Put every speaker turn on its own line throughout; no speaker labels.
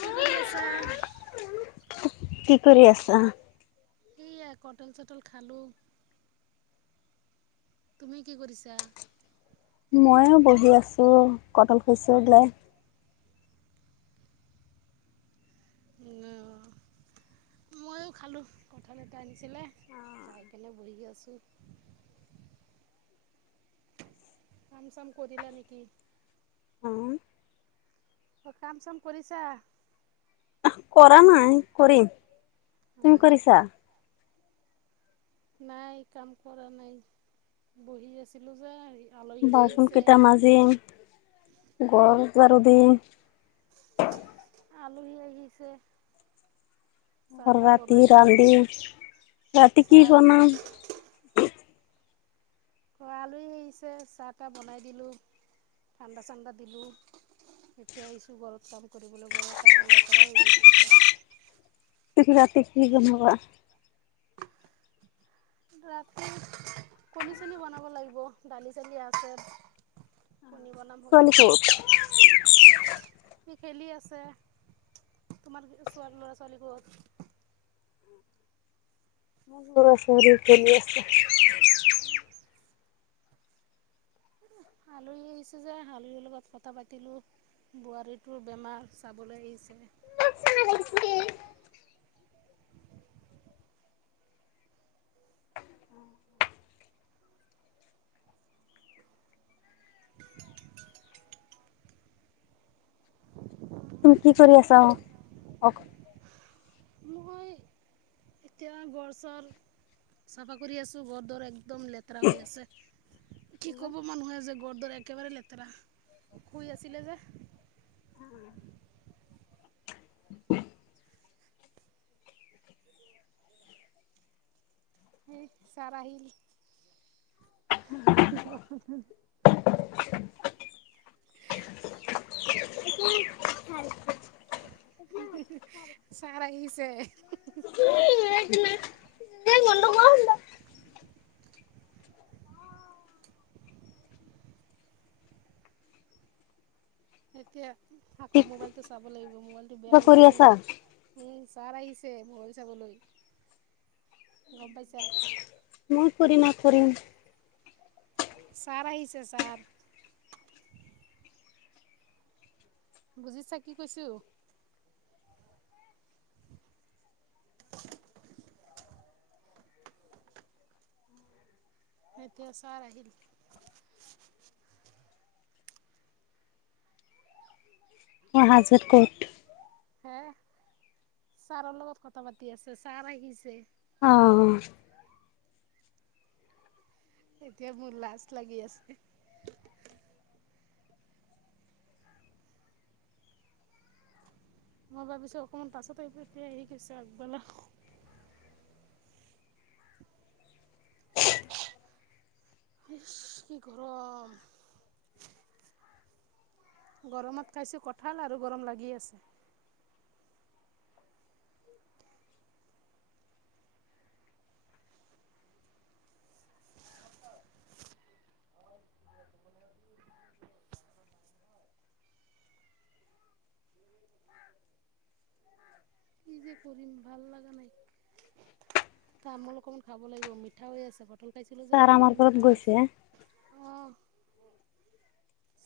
কি কৰি আছা?
কি কৰি আছা?
সেয়া, কটল চটল খালোঁ। তুমি, কি কৰিছা?
ময়ো বহি আছোঁ, কটল শছ্য বওলাই।
অ। ময়ো খালোঁ, কঁঠাল এটা আনিছিলে, খাই কেনে বহি আছোঁ। কাম চাম কৰিলা নেকি?।
অ
অ', কাম চাম কৰিছা?।
কৰা নাই, কৰিম।
অ
তুমি কৰিছা?।
নাই, কাম কৰা নাই। বহি আছিলো যে, হেৰি
বাছন কেইটা মাজিম, ঘৰ জাৰু দিম।
আলহী আহিছে। চাহ তাহ
ৰাতি
বনাই দিলোঁ।
ৰান্ধিম ৰাতি কি
চাহ। -
বনাম
ত' আলহী আহিছে, চাহ তাহ বনাই দিলোঁ। ঠাণ্ডা চান্দা দিলোঁ। এতিয়া আহিছো, গৰত কাম কৰিবলৈ, গৰৰ কাম লেতেৰা হৈ গৈছিল।
[unintelligible]
ৰাতি, কণী চনী বনাব লাগিব, দালি চালি আছে। কণী বনাম, হৈ
ছোৱালী
যাব।
ক'ত?
সি খেলি আছে, তোমাৰ চ, ল'ৰা ছোৱালীবোৰত।
লৰা ছোৱালী খেলি আছে।
কি আহিছে যে, শালিৰিৰ লগত কথা পাতিলোঁ। বোৱাৰীটোৰ বেমাৰ, চাবলৈ আহিছে।
[unintelligible] তুমি কি কৰি আছা?।
মই এতিয়া গৰ চৰ, চাফা কৰি আছো, গৰ দৰ এক একদম লেতেৰা হৈ আছে, কি কব মানুহে যে গৰ দৰে একেবাৰে লেতেৰা, শুই আছিলে যে।
[inaudible]
সেই চাৰ আহিল। [unintelligible]
[inaudible]
[inaudible]
[inaudible]
[unintelligible] চাৰ আহিছে।
[unintelligible] [unintelligible]
এতিয়া, আকৌ মোবাইলটো চাব লাগিব। মোবাইলটো, বেয়া
কিবা
হৈ
কৰি
আছে
আছা?
নহয়। উম ছাৰ আহিছে মল চাবলৈ গম পাইছা।
মই কৰিুমা খৰিম।
ছাৰ আহিছে ছাৰ। বুজিছা কি কৈছো। এতিয়া চাৰ আহিল।
মই হাজত ক'ত?
হে ছাৰৰ লগত কথা পাতি আছে ছাৰ আহিছে।
অ'।
এতিয়া মোৰ লাজ লাগি আছে। মই ভাবিছো অকণমান পাছতে এতিয়া হেৰি কৰিছে আগবেলা। এইচ কি গৰম। গৰমত খাইছোঁ কঁঠাল আৰু গৰম লাগি আছে। কি যে কৰিম ভাল লগা নাই, তামোল অকণমান খাব লাগিব মিঠা হৈ আছে প তল খাইছিলোঁ যে
ছাৰ আমাৰ
মুখখন
ঘৰত
মিঠা হৈ
গৈছে।
আছে। আহ,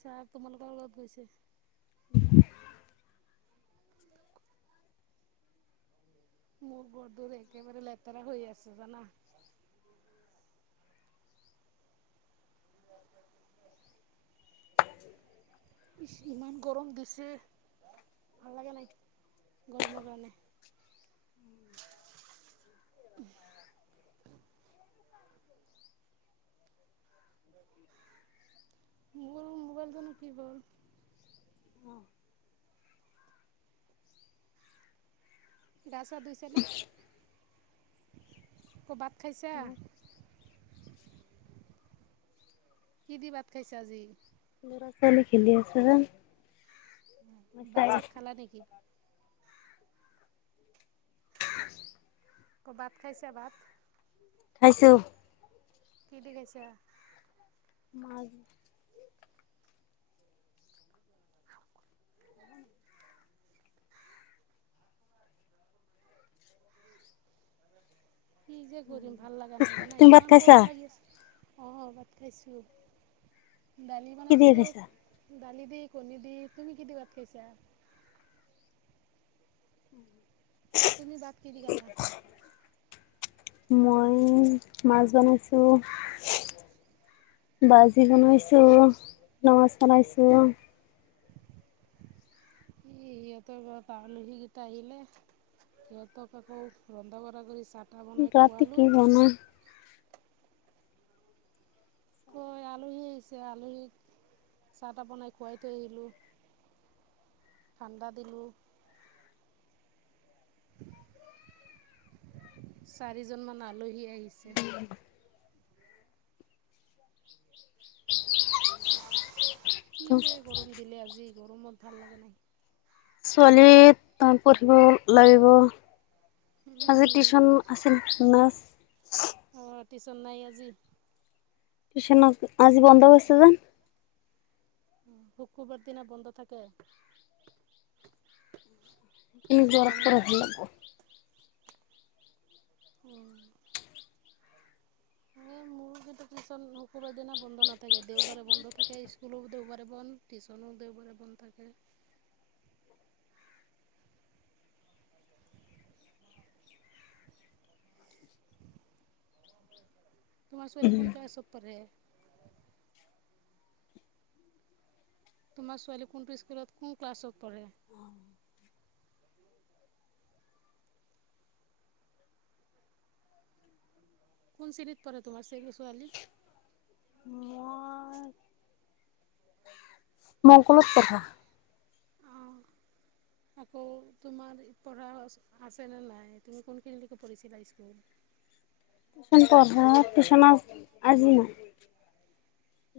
চাৰ তোমালোকৰ লগত গৈছে। মোৰ ঘৰটোৰ একেবাৰে লেতেৰা হৈ আছে জানা। [unintelligible] ইমান গৰম দিছে, ভাল লাগে নাই গৰমৰ কাৰণে। মোৰ মোবাইলটো নো কি হ'ল'? গা চা ধুইছে নে, ক ভাত খাইছা? কি দি ভাত খাইছে আজি?
ল'ৰা ছোৱালী খেলি আছে। মই চাই
ভাত-চাত
আছো।
খালা নেকি? ক ভাত খাইছে ভাত?
খাইছোঁ।
কি দি খাইছা?
মাছ।
[unintelligible] কি যে কৰিম ভাল লগা নাই জানা,
তুমি ভাত
ইমান
খাইছা
গৰম লাগি আছে। অ', ভাত খাইছো, দালি
কি দি
বনাইছিলো।
খাইছা?
দালি দি, কণী দি, তুমি কি দি ভাত খাইছা? তুমি ভাত কি দি খালা?
মই মাছ বনাইছোঁ। ভাজি বনাইছোঁ, মাছ বনাইছোঁ।
ই সিহঁতৰ ঘৰত আলহী কেইটা আহিলে। সিহঁতক আকৌ ৰন্ধা-বৰা কৰি চাহ-তাহ বনাই
ৰাতি
খোৱালোঁ।
কি বনাও
আকৌ আলহী আহিছে, আলহীক চাহ-তাহ বনাই খুৱাই থৈ আহিলোঁ। ঠাণ্ডা দিলোঁ। চাৰিজন মান আলহী আহিছে। [unintelligible] কি যে গৰম দিলে আজি, গৰমত ভাল লাগা নাই।
ছোৱালী প্ৰথম পঢ়িব লাগিব। আজি টিউশ্যন আছিল না?
অঁ টিউশ্যন নাই আজি।
টিউশ্যন আজি বন্ধ কৰিছে যেন।
শুক্ৰবাৰ দিনা বন্ধ থাকে।
সেইকাৰণে ঘৰত পঢ়িব লাগব।
উম।
[unintelligible]
মোৰ কিন্তু টিউশ্যন শুক্ৰবাৰে দিনা বন্ধ নাথাকে। দেওবাৰে বন্ধ থাকে স্কুলো দেওবাৰে বন্ধ। টিউশ্যনো দেওবাৰে বন্ধ থাকে। তোমাৰ ছোৱালী কোন ক্লাছত পঢ়ে? তোমাৰ ছোৱালী কোনটো স্কুলত, কোন ক্লাছত পঢ়ে? কোন শ্ৰেণীত পঢ়ে তোমাৰ চেৰি ছোৱালী?
মই, [unintelligible] কথা
অঁ আকৌ তোমাৰ পঢ়া আছেনে নাই, তুমি কোনখিনিলৈকে পঢ়িছিলা স্কুল?
[unintelligible] পঢ়া টিউচনত আজি না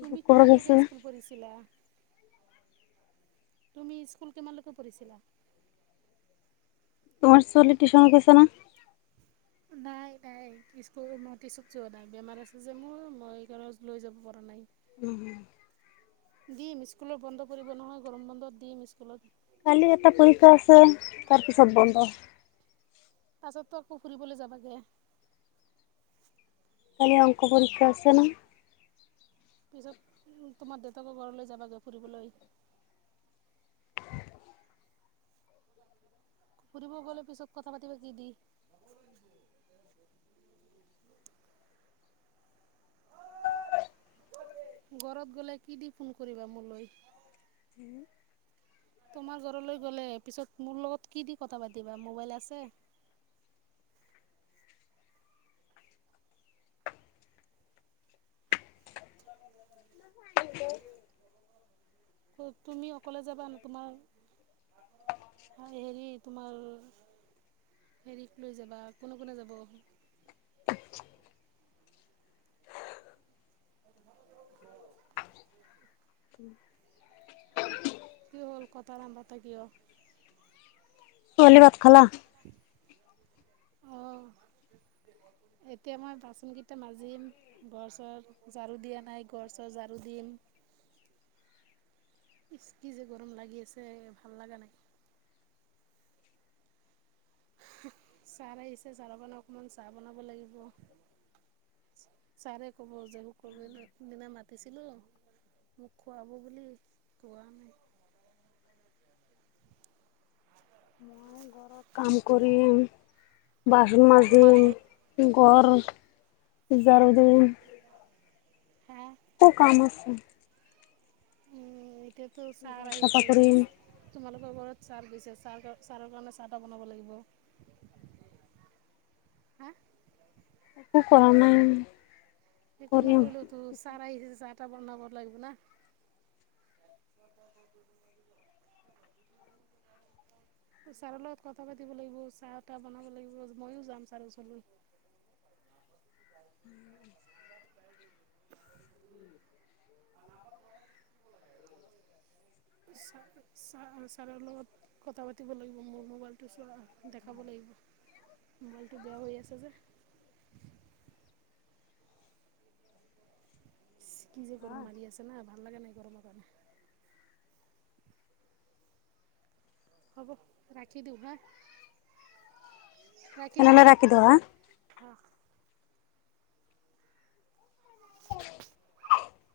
তুমি কিমান লৈকে স্কুল পঢ়িছিলা তুমি স্কুল কিমানলৈকে পঢ়িছিলা?
তোমাৰ চলীক টিউচনত দিছা না? [inaudible]
নাই নাই স্কুল টিউচন যোৱা নাই, বেমাৰ আছে যে মোৰ মই সেইকাৰণে লৈ যাব পৰা নাই।
উম উম
দিম স্কুলত বন্ধ কৰিব নহয় গৰম বন্ধত দিম স্কুলত।
কালি এটা পৰিক্ষা আছে তাৰপিছত বন্ধ।
পাছতো আকৌ ফুৰিবলৈ যাবাগে।
কাইলে অংকৰ পৰীক্ষা আছে না?
পিছত তোমাৰ দেউতাকৰ ঘৰলৈ যাবাগৈ ফুৰিবলৈ ফুৰিব গ'লে পিছত কথা পাতিবা নিদি ঘৰত গ'লে কি দি ফোন কৰিবা মোলৈ?
[inaudible]
তোমাৰ ঘৰলৈ গ'লে পিছত মোৰ লগত কি দি কথা পাতিবা মোবাইল আছে? তুমি অকলে যাবা নে তোমাৰ হে হেৰি তোমাৰ হেৰিক লৈ যাবা কোনে কোনে যাব? [unintelligible]
উম
কি হ'ল কথা নাপাতা কিয়?
ছোৱালী ভাত খালা?
অ'। এতিয়া মই বাচন কেইটা মাজিম। ঘৰ চৰ ঝাৰু দিয়া নাই ঘৰ চৰ ঝাৰু দিম। ইচ কি যে গৰম লাগি আছে ভাল লাগা নাই। ছাৰ আহিছে ছাৰৰ কাৰণে অকণমান চাহ বনাব লাগিব। ছাৰে কব যে শুক্ৰবাৰ দিনা মাতিছিলো মোক খুৱাব বুলি খোৱা নাই
মই ঘৰত কাম কৰিম বাচন মাজিম। ঘৰ ঝাৰু দিম
হা
অ কাম আছে
উম এতিয়াটো
ঘৰ
ছাৰ
চাফা
আহিছে
কৰিম,
তোমালোকৰ ঘৰত ছাৰ গৈছে চাহ ছাৰৰ কাৰণে চাহ তাহ বনাব লাগিব। হা
একো কৰা নাই।
একো
কৰিম।
নকৰিলেও তো ছাৰ আহিছে চাহ তাহ বনাব লাগিব না। ছাৰৰ লগত কথা পাতিব লাগিব চাহ তাহ বনাব লাগিব মইয়ো যাম ছাৰৰ ওচৰলৈ
উম। [unintelligible]
ছাৰ, ছাৰৰ ছাৰৰ লগত কথা পাতিব লাগিব মোৰ মোবাইল টো চোৱা দেখাব লাগিব মোবাইলটো বেয়া হৈ আছে যে। ইচ কি যে গৰম মাৰি আছে না ভাল লাগা নাই গৰমৰ কাৰণে। হ'ব ৰাখি দিওঁ হা ৰাখি দিওঁ। [unintelligible]
[inaudible]